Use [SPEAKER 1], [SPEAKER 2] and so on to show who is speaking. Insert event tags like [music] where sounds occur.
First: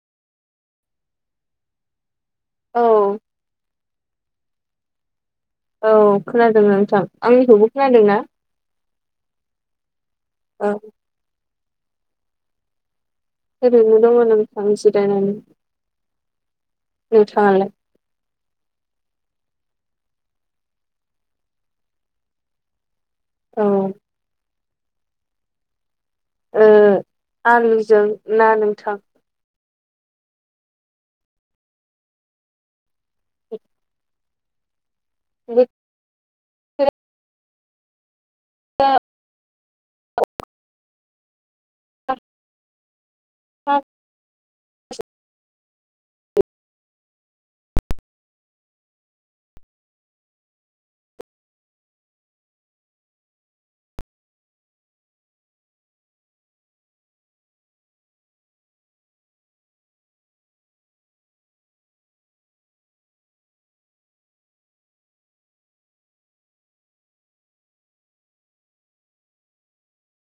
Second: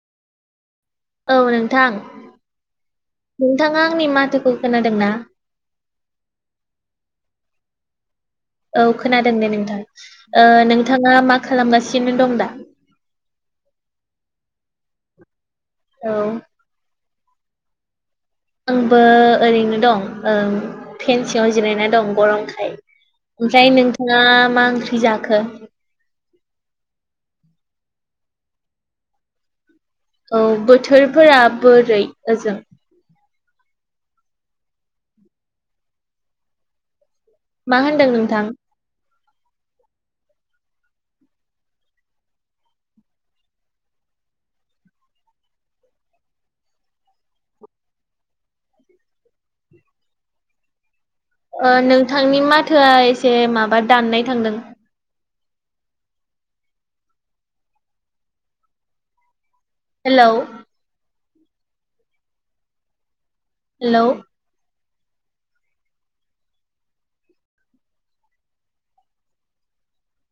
[SPEAKER 1] औ नोंथां
[SPEAKER 2] औ
[SPEAKER 1] नोंथाङा आंनि माथोखौ खोनादों ना
[SPEAKER 2] औ खोनादों नोंथां आंनिखौबो खोनादों ना
[SPEAKER 1] औ खोनादों दे नोंथां ओ
[SPEAKER 2] औ
[SPEAKER 1] नोंथाङा मा खालामगासिनो दं दा
[SPEAKER 2] ओरैनो दङ नोंथां जिरायनानै
[SPEAKER 1] औ
[SPEAKER 2] नोंथांआलाय
[SPEAKER 1] आंबो ओरैनो दं ओ फेेनसिआव जिरायना दं गरमखाय।
[SPEAKER 2] औ
[SPEAKER 1] ओमफ्राय नोंथाङा मा ओंख्रि जाखो?
[SPEAKER 2] ओ आलुजों ना नोंथां।
[SPEAKER 1] औ बोथोरफोरा बोरै ओजों?
[SPEAKER 2] गोद
[SPEAKER 1] मा होनदों नोंथां?
[SPEAKER 2] [unintelligible] [unintelligible] आ [unintelligible]
[SPEAKER 1] नोंथांनि माथोआ एसे माबा दाननाय थांदों हेलौ। हेलौ।